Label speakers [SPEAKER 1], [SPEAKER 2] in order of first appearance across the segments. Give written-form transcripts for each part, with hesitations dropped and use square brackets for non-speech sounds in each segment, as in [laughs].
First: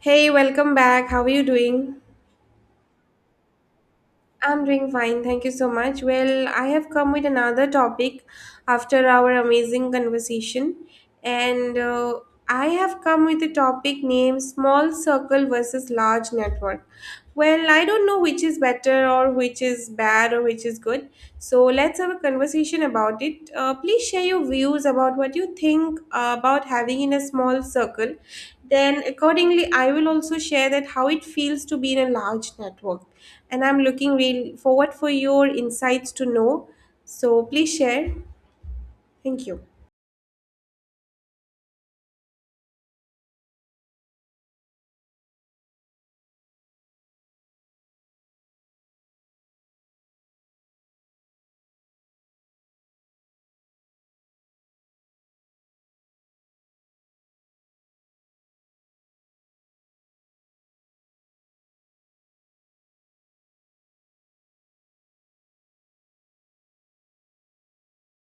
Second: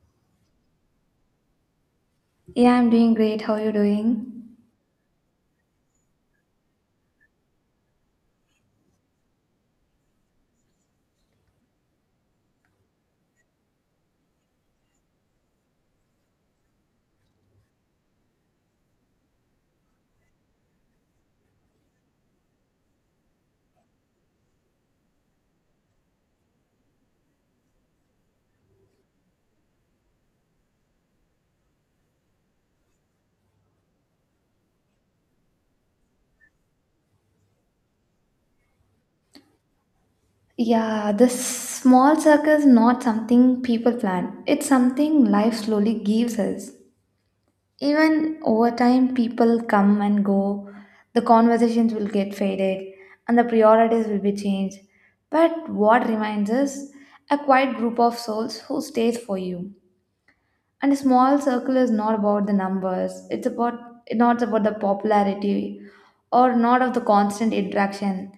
[SPEAKER 1] Hey, welcome back. How are you doing?
[SPEAKER 2] Yeah, I'm doing great. How are you doing?
[SPEAKER 1] I'm doing fine. Thank you so much. Well, I have come with another topic after our amazing conversation. And I have come with a topic named Small Circle versus Large Network. Well, I don't know which is better or which is bad or which is good, so let's have a conversation about it. Please share your views about what you think about having in a small circle. Then, accordingly, I will also share that how it feels to be in a large network. And I'm looking real forward for your insights to know. So please share. Thank you.
[SPEAKER 2] Yeah, this small circle is not something people plan. It's something life slowly gives us. Even over time, people come and go. The conversations will get faded and the priorities will be changed. But what remains is a quiet group of souls who stays for you. And a small circle is not about the numbers. It's not about the popularity or not of the constant interaction.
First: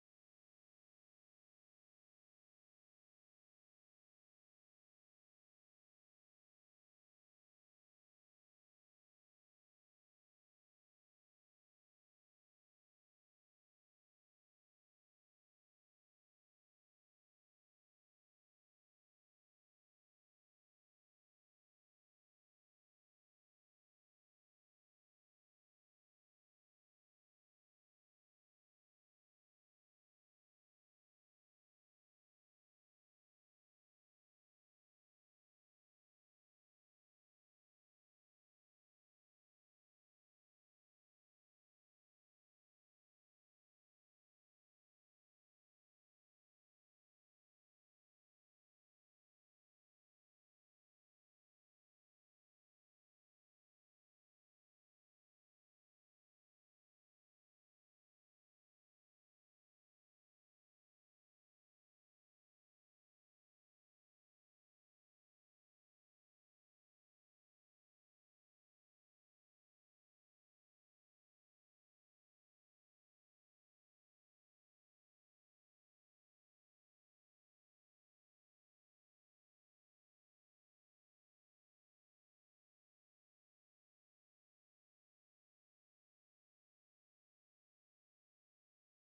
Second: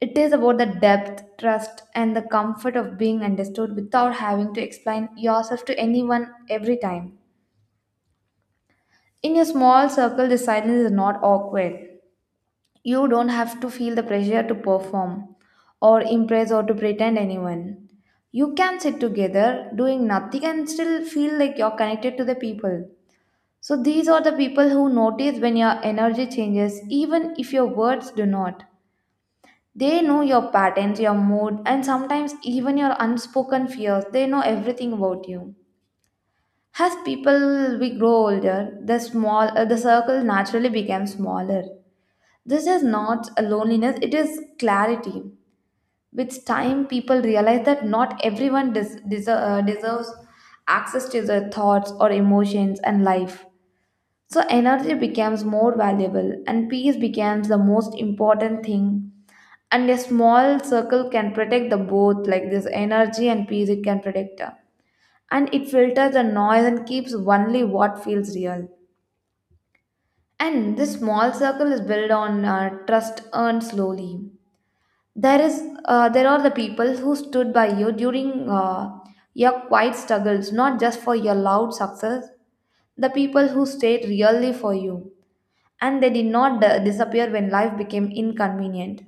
[SPEAKER 2] It is about the depth, trust, and the comfort of being understood without having to explain yourself to anyone every time. In your small circle, the silence is not awkward. You don't have to feel the pressure to perform or impress or to pretend anyone. You can sit together doing nothing and still feel like you're connected to the people. So these are the people who notice when your energy changes, even if your words do not. They know your patterns, your mood, and sometimes even your unspoken fears. They know everything about you. As people we grow older, the circle naturally becomes smaller. This is not a loneliness; it is clarity. With time, people realize that not everyone deserves access to their thoughts or emotions and life. So energy becomes more valuable and peace becomes the most important thing. And a small circle can protect the both, like this energy and peace, it can protect. And it filters the noise and keeps only what feels real. And this small circle is built on trust earned slowly. There are the people who stood by you during your quiet struggles, not just for your loud success. The people who stayed really for you and they did not disappear when life became inconvenient.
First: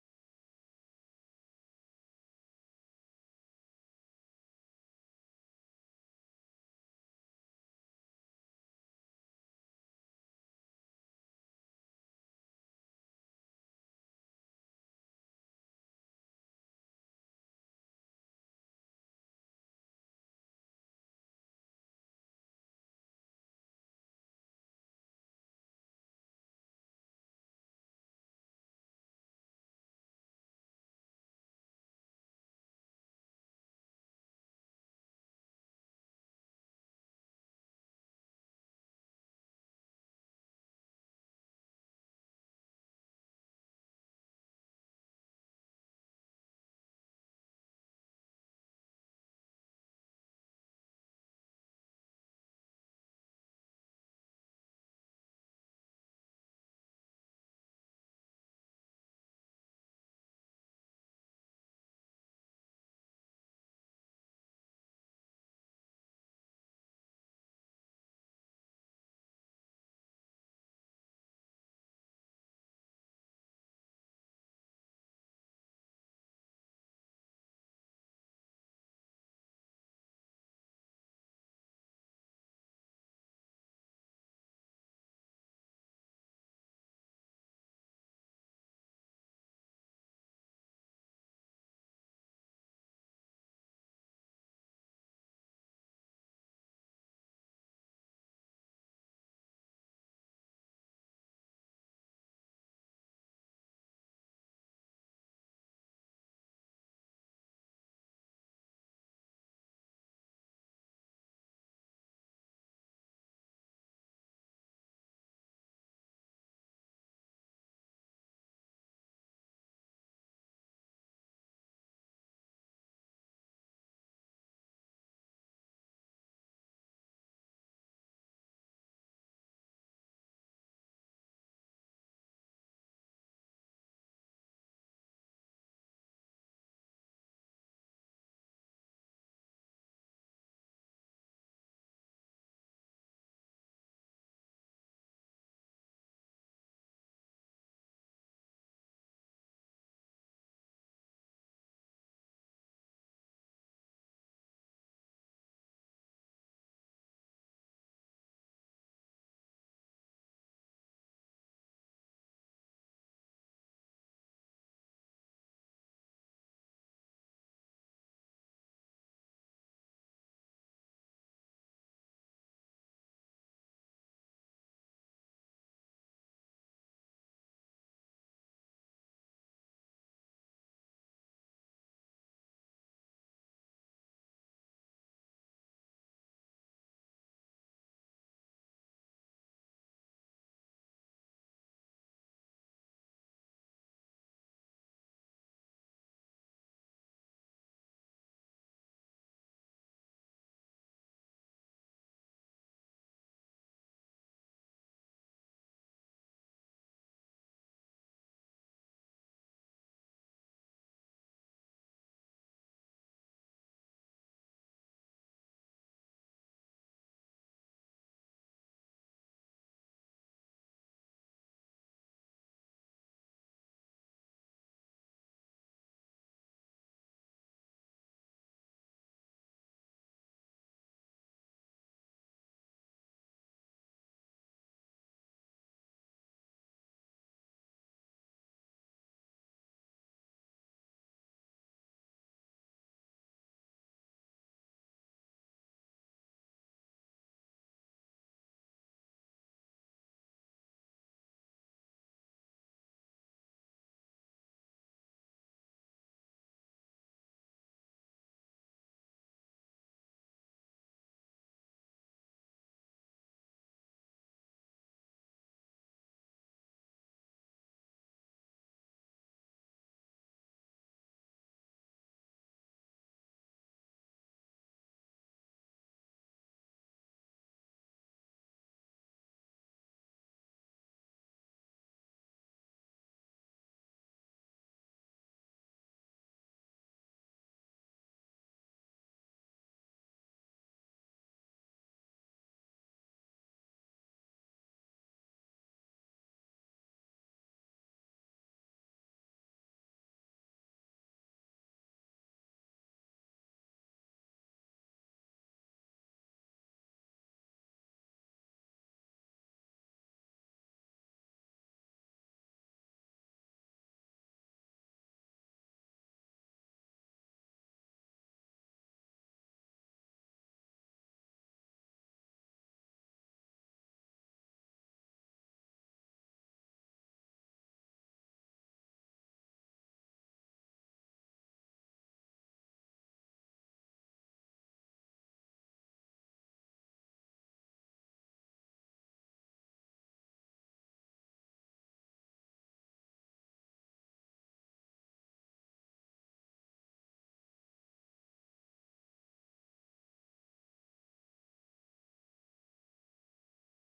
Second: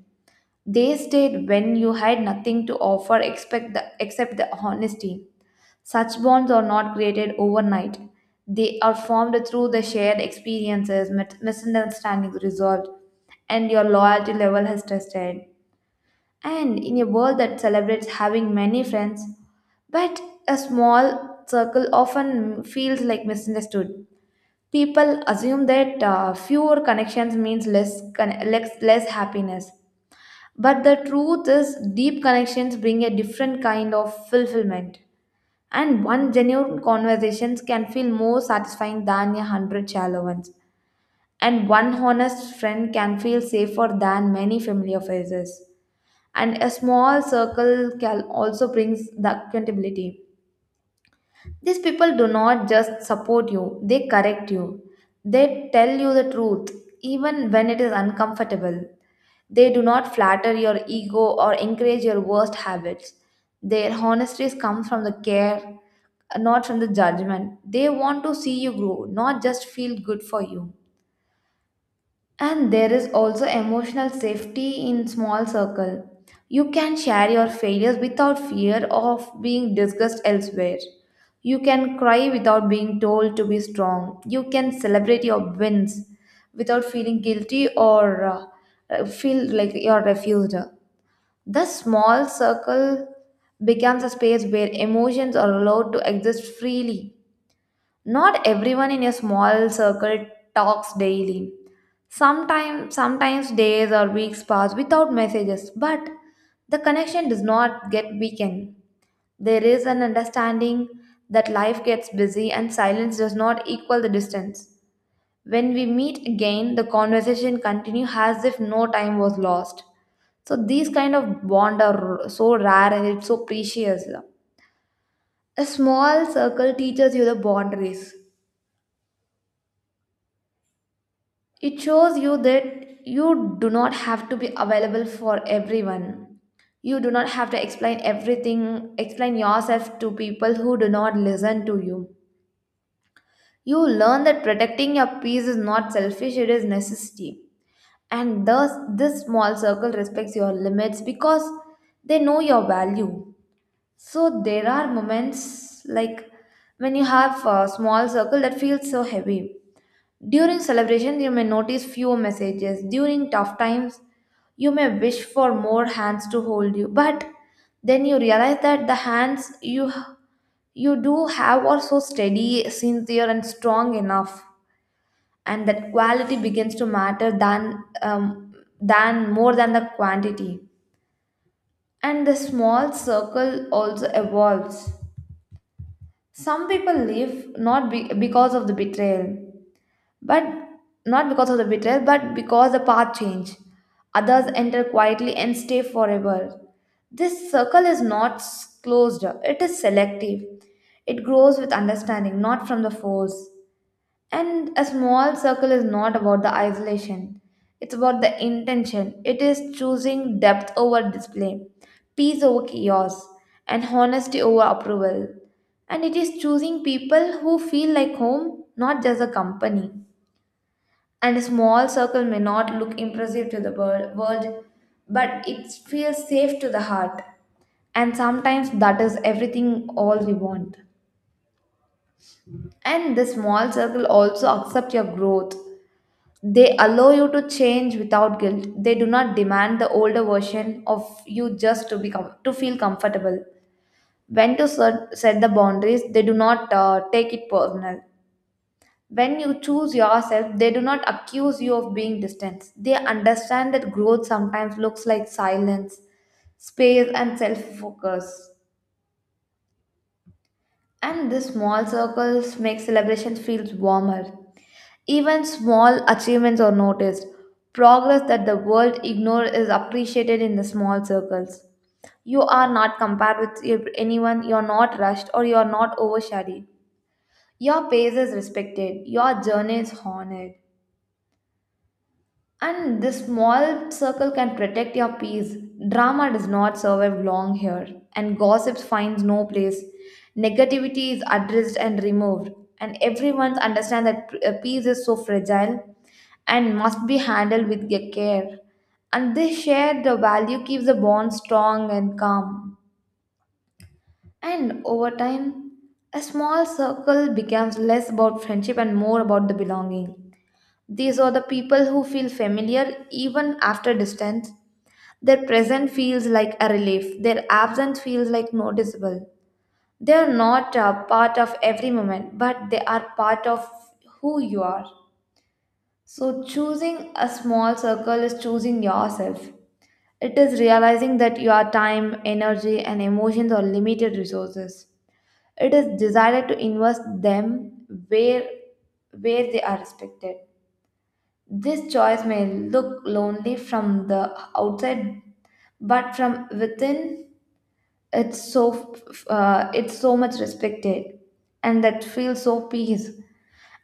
[SPEAKER 2] They stayed when you had nothing to offer except the honesty. Such bonds are not created overnight. They are formed through the shared experiences, misunderstandings resolved, and your loyalty level has tested. And in a world that celebrates having many friends, but a small circle often feels like misunderstood. People assume that fewer connections means less, con- less less happiness, but the truth is deep connections bring a different kind of fulfillment, and one genuine conversations can feel more satisfying than a hundred shallow ones, and one honest friend can feel safer than many familiar faces, and a small circle can also brings the accountability these people do not just support you, they correct you. They tell you the truth, even when it is uncomfortable. They do not flatter your ego or encourage your worst habits. Their honesty comes from the care, not from the judgment. They want to see you grow, not just feel good for you. And there is also emotional safety in small circle. You can share your failures without fear of being discussed elsewhere. You can cry without being told to be strong. You can celebrate your wins without feeling guilty or feel like you're refused. The small circle becomes a space where emotions are allowed to exist freely not everyone in your small circle talks daily. Sometimes days or weeks pass without messages, but the connection does not get weakened. There is an understanding that life gets busy and silence does not equal the distance. When we meet again, the conversation continues as if no time was lost. So these kind of bond are so rare and it's so precious. A small circle teaches you the boundaries. It shows you that you do not have to be available for everyone. You do not have to explain everything, explain yourself to people who do not listen to you. You learn that protecting your peace is not selfish, it is necessity. And thus, this small circle respects your limits because they know your value. So, there are moments like when you have a small circle that feels so heavy during celebration, you may notice fewer messages. During tough times, you may wish for more hands to hold you. But then you realize that the hands you do have are so steady, sincere, and strong enough, and that quality begins to matter than more than the quantity. And the small circle also evolves. Some people leave not be- because of the betrayal but not because of the betrayal, but because the path change. Others enter quietly and stay forever. This circle is not s- closed, it is selective. It grows with understanding, not from the force. And a small circle is not about the isolation, it's about the intention. It is choosing depth over display, peace over chaos, and honesty over approval. And it is choosing people who feel like home, not just a company and a small circle may not look impressive to the world, but it feels safe to the heart. And sometimes that is everything all we want. And the small circle also accept your growth. They allow you to change without guilt. They do not demand the older version of you just to become to feel comfortable. When to set the boundaries, they do not take it personal. When you choose yourself, they do not accuse you of being distant. They understand that growth sometimes looks like silence, space, and self focus. And these small circles make celebrations feel warmer. Even small achievements are noticed. Progress that the world ignores is appreciated in the small circles. You are not compared with anyone, you are not rushed, or you are not overshadowed. Your pace is respected, your journey is honored. And this small circle can protect your peace. Drama does not survive long here, and gossip finds no place. Negativity is addressed and removed, and everyone understands that peace is so fragile and must be handled with care. And this shared value keeps the bond strong and calm. And over time, a small circle becomes less about friendship and more about the belonging. These are the people who feel familiar even after distance. Their presence feels like a relief, their absence feels like noticeable. They are not a part of every moment, but they are part of who you are. So, choosing a small circle is choosing yourself. It is realizing that your time, energy, and emotions are limited resources. It is decided to invest them where they are respected. This choice may look lonely from the outside, but from within, it's so it's so much respected, and that feels so peace.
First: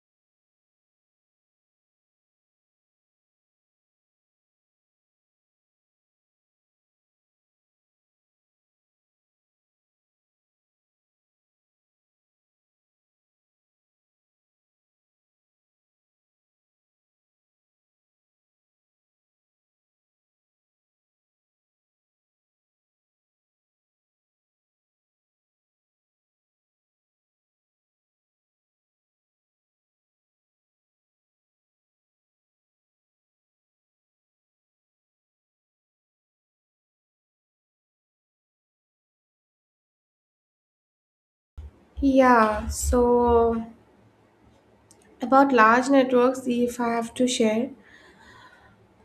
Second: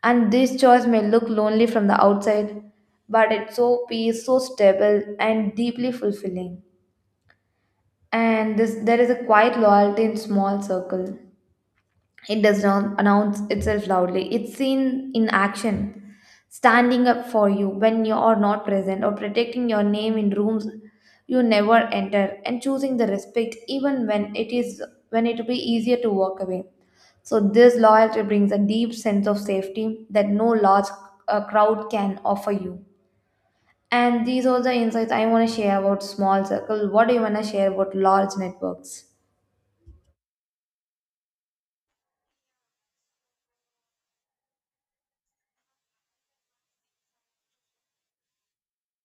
[SPEAKER 2] And this choice may look lonely from the outside, but it's so peace, so stable, and deeply fulfilling. And this, there is a quiet loyalty in small circle. It does not announce itself loudly. It's seen in action, standing up for you when you are not present, or protecting your name in rooms you never enter, and choosing the respect even when it will be easier to walk away. So this loyalty brings a deep sense of safety that no large crowd can offer you. And these are the insights I want to share about small circle. What do you want to share about large networks?
[SPEAKER 1] Yeah, so about large networks, if I have to share,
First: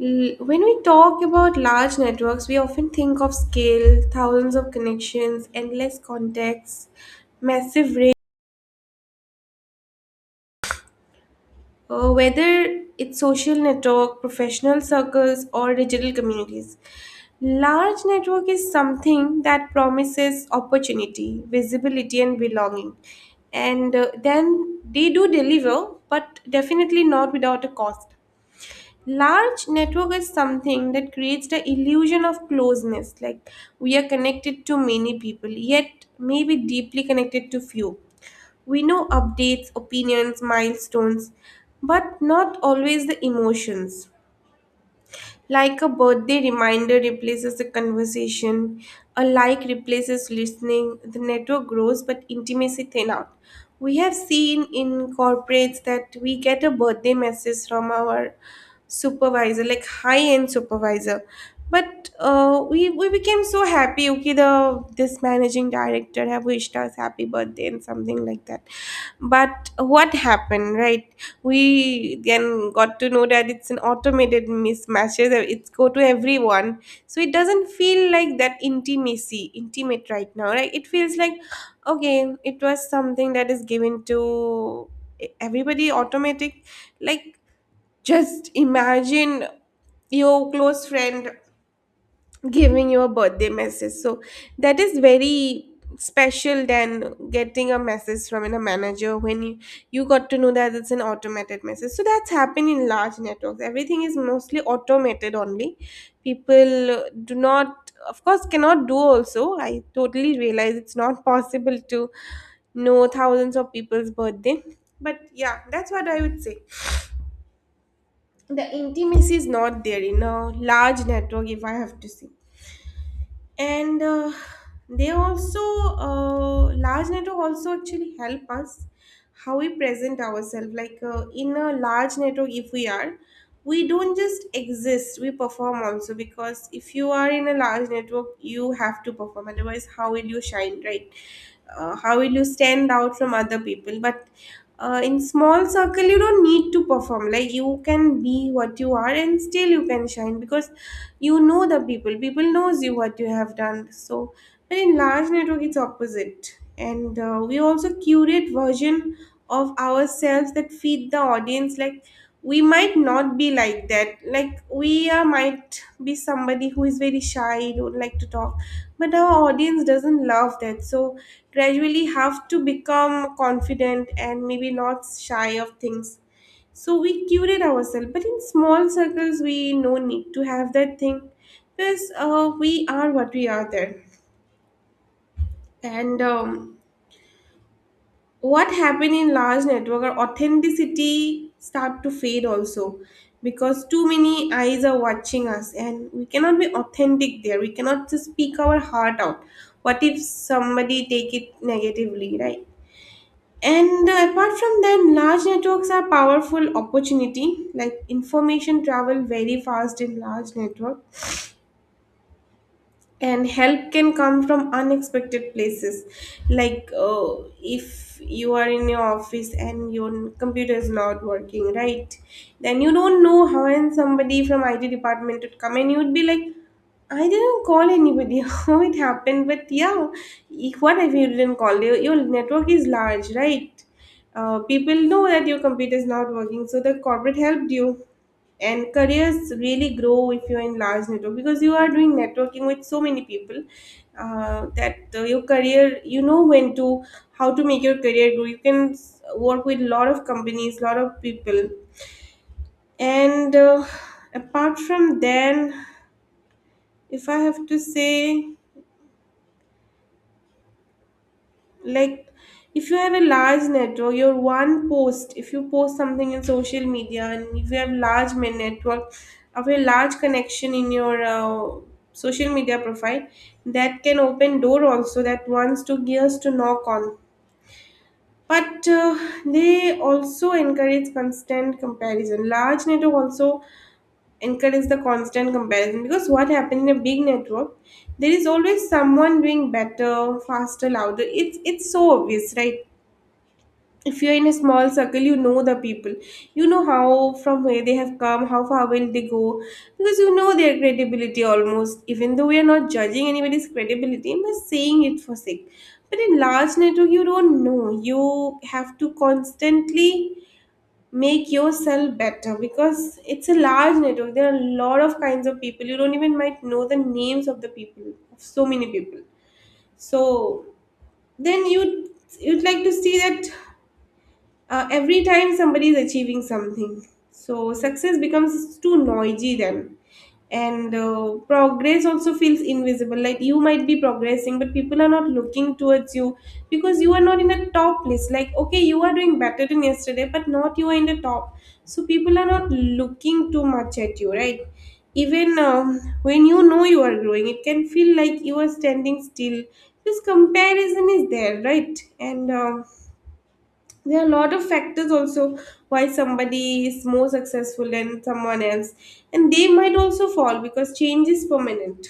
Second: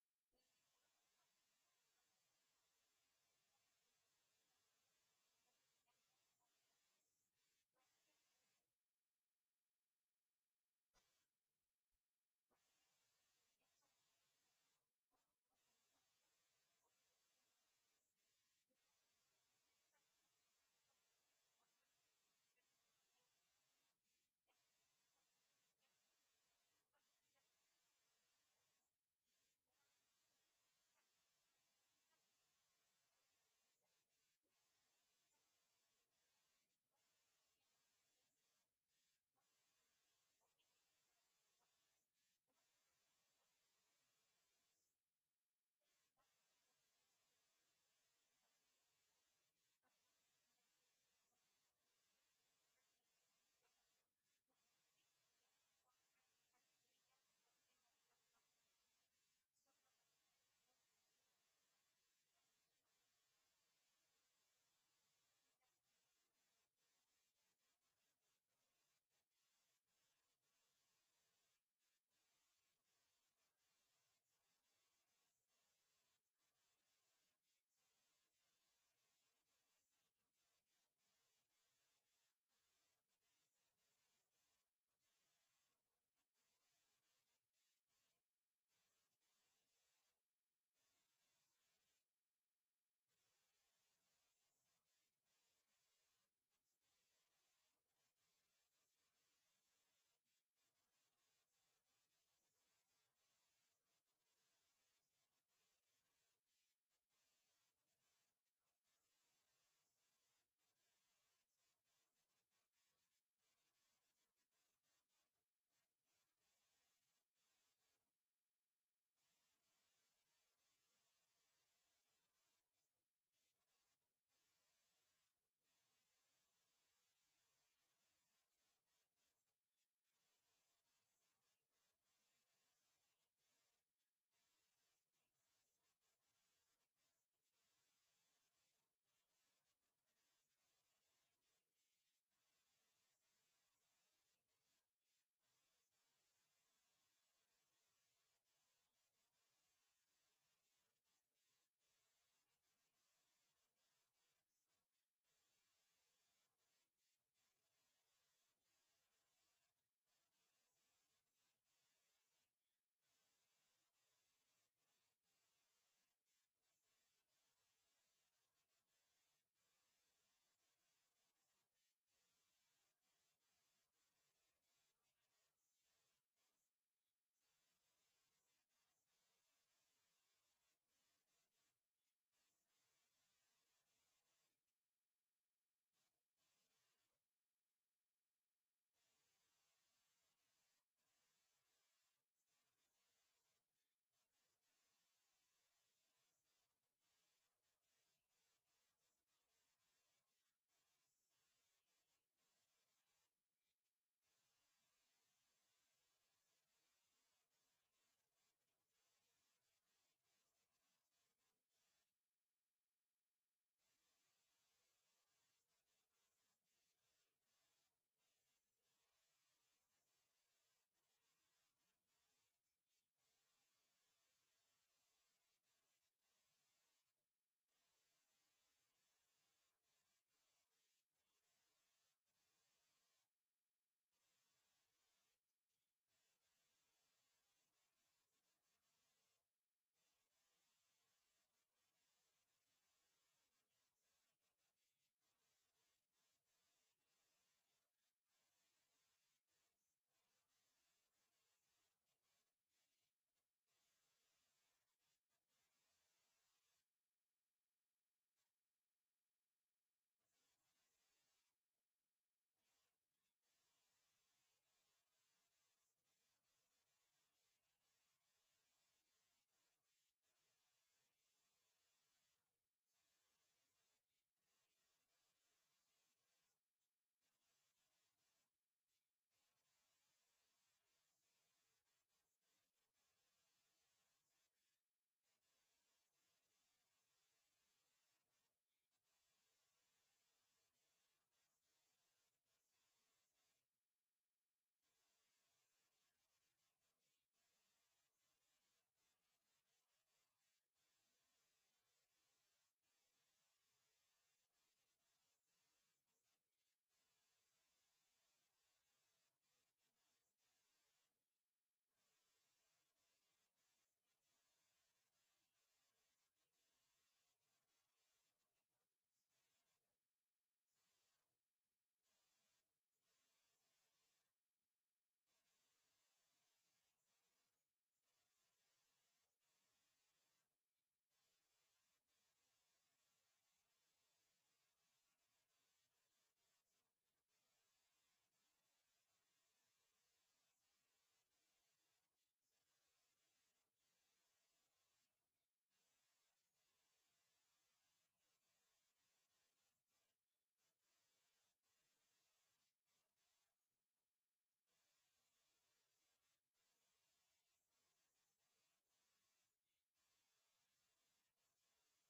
[SPEAKER 1] When we talk about large networks, we often think of scale, thousands of connections, endless contacts, massive reach. Whether it's social network, professional circles, or digital communities, large network is something that promises opportunity, visibility, and belonging. And then they do deliver, but definitely not without a cost. Large network is something that creates the illusion of closeness, like we are connected to many people yet maybe deeply connected to few. We know updates, opinions, milestones, but not always the emotions. Like a birthday reminder replaces a conversation, a like replaces listening, the network grows but intimacy thin out. We have seen in corporates that we get a birthday message from our supervisor, like high end supervisor. But we became so happy, okay, the this managing director have wished us happy birthday and something like that, but what happened, right? We then got to know that it's an automated mismatches, it's go to everyone. So it doesn't feel like that intimacy intimate right now, right? It feels like, okay, it was something that is given to everybody automatic. Like, just imagine your close friend giving you a birthday message. So that is very special than getting a message from a manager when you got to know that it's an automated message. So that's happened in large networks. Everything is mostly automated only. People do not, of course, cannot do also. I totally realize it's not possible to know thousands of people's birthday. But yeah, that's what I would say. The intimacy is not there in a large network, if I have to say. And they also Large network also actually help us how we present ourselves. Like in a large network, if we are we don't just exist, we perform also, because if you are in a large network you have to perform, otherwise how will you shine, right? Uh, how will you stand out from other people? But in small circle you don't need to perform. Like you can be what you are and still you can shine, because you know the people, people knows you what you have done. So but in large network it's opposite, and we also curate version of ourselves that feed the audience. Like we might not be like that, might be somebody who is very shy, don't like to talk, but our audience doesn't love that, so gradually have to become confident and maybe not shy of things. So we curate ourselves, but in small circles, we no need to have that thing because we are what we are there. And What happened in large network or authenticity start to fade also, because too many eyes are watching us and we cannot be authentic there. We cannot just speak our heart out. What if somebody take it negatively, right? And Apart from that, large networks are powerful opportunity. Like information travel very fast in large network, and help can come from unexpected places. Like if you are in your office and your computer is not working, right? Then you don't know how, and somebody from IT department would come and you would be like, I didn't call anybody, [laughs] how it happened? But yeah, what if you didn't call? Your network is large, right? People know that your computer is not working, so the corporate helped you. And careers really grow if you're in large network, because you are doing networking with so many people. That Your career, you know when to, how to make your career grow, you can work with lot of companies, lot of people. And Apart from then, if I have to say, like, if you have a large network, your one post, if you post something in social media and if you have network of a large connection in your social media profile, that can open door also, that wants to gears to knock on. But they also encourage constant comparison. Large network also encourage the constant comparison, because what happens in a big network, there is always someone doing better, faster, louder. It's so obvious, right? If you're in a small circle, you know the people, you know how, from where they have come, how far will they go, because you know their credibility almost, even though we are not judging anybody's credibility, I'm just saying it for sake. But in large network you don't know, you have to constantly make yourself better, because it's a large network, there are a lot of kinds of people. You don't even might know the names of the people, of so many people. So then you'd like to see that every time somebody is achieving something. So success becomes too noisy then. And Progress also feels invisible. Like you might be progressing, but people are not looking towards you because you are not in a top list. Like, okay, you are doing better than yesterday, but not you are in the top. So people are not looking too much at you, right? Even When you know you are growing, it can feel like you are standing still. This comparison is there, right? And There are a lot of factors also why somebody is more successful than someone else, and they might also fall because change is permanent.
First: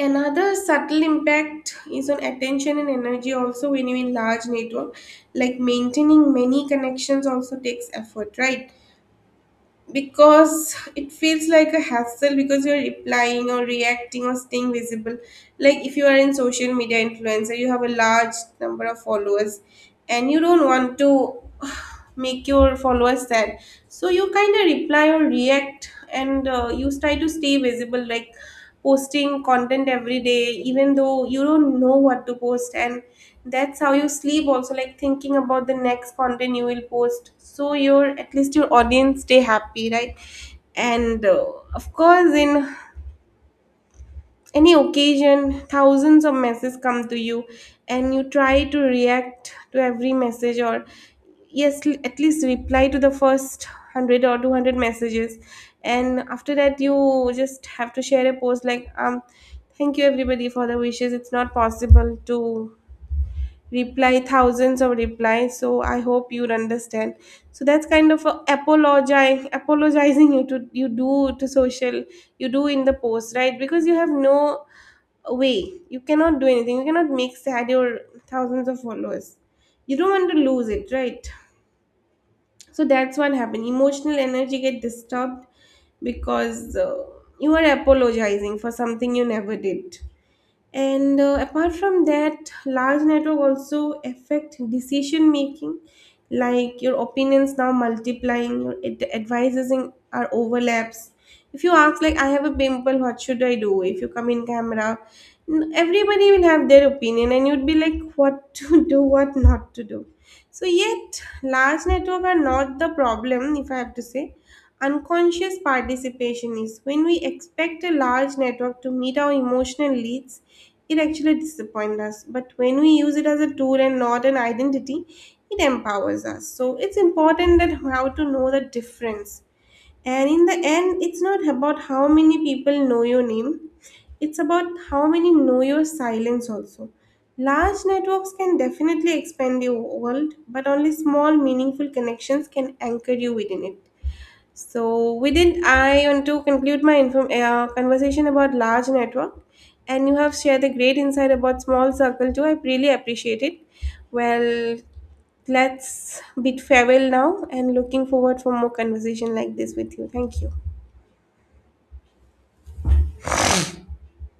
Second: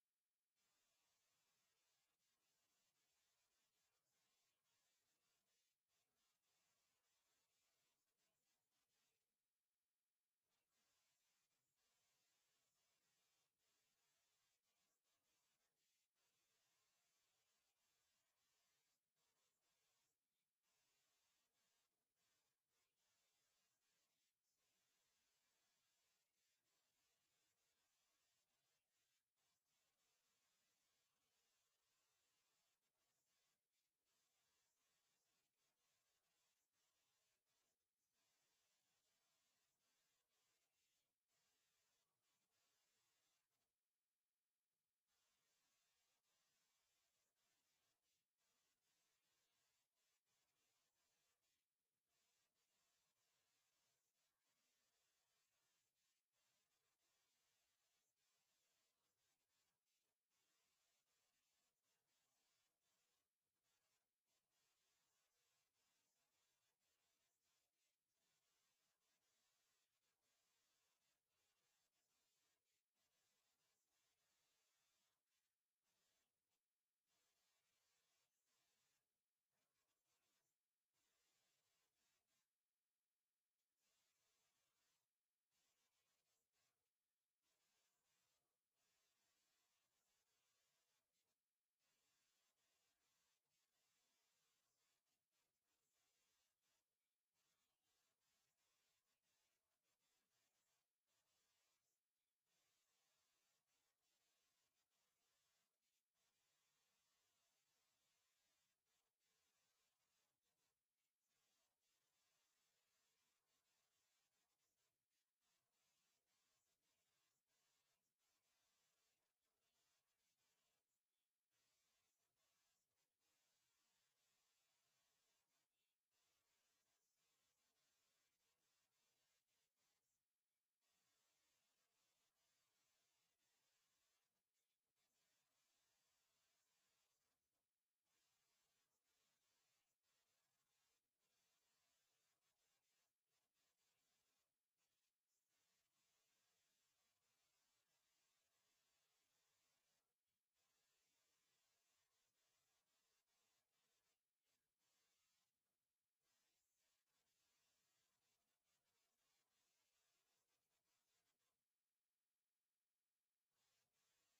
[SPEAKER 1] Another subtle impact is on attention and energy also when you in large network. Like maintaining many connections also takes effort, right? Because it feels like a hassle, because you're replying or reacting or staying visible. Like if you are in social media influencer, you have a large number of followers, and you don't want to [sighs] make your followers sad. So you kind of reply or react, and you try to stay visible, like posting content every day, even though you don't know what to post. And that's how you sleep also, like thinking about the next content you will post, so your, at least your audience stay happy, right? and Of course, in any occasion thousands of messages come to you, and you try to react to every message, or yes, at least reply to the first 100 or 200 messages. And after that you just have to share a post like, um, thank you everybody for the wishes, it's not possible to reply thousands of replies, so I hope you understand. So that's kind of a apologize apologizing you to, you do to social, you do in the post, right? Because you have no away. You cannot do anything. You cannot make sad your thousands of followers. You don't want to lose it, right? So that's what happened. Emotional energy get disturbed because you are apologizing for something you never did. And apart from that, large network also affect decision making. Like your opinions now multiplying, your advices in, are overlaps. If you ask like, I have a pimple, what should I do, if you come in camera, everybody will have their opinion, and you'd be like what [laughs] to do, what not to do. So yet large network are not the problem, if I have to say. Unconscious participation is when we expect a large network to meet our emotional needs, it actually disappoints us. But when we use it as a tool and not an identity, it empowers us. So it's important that how to know the difference. And in the end, it's not about how many people know your name, it's about how many know your silence also. Large networks can definitely expand your world, but only small, meaningful connections can anchor you within it. So, within I want to conclude my conversation about large network, and you have shared a great insight about small circle too. I really appreciate it. Well, let's bid farewell now, and looking forward for more conversation like this with you. Thank you.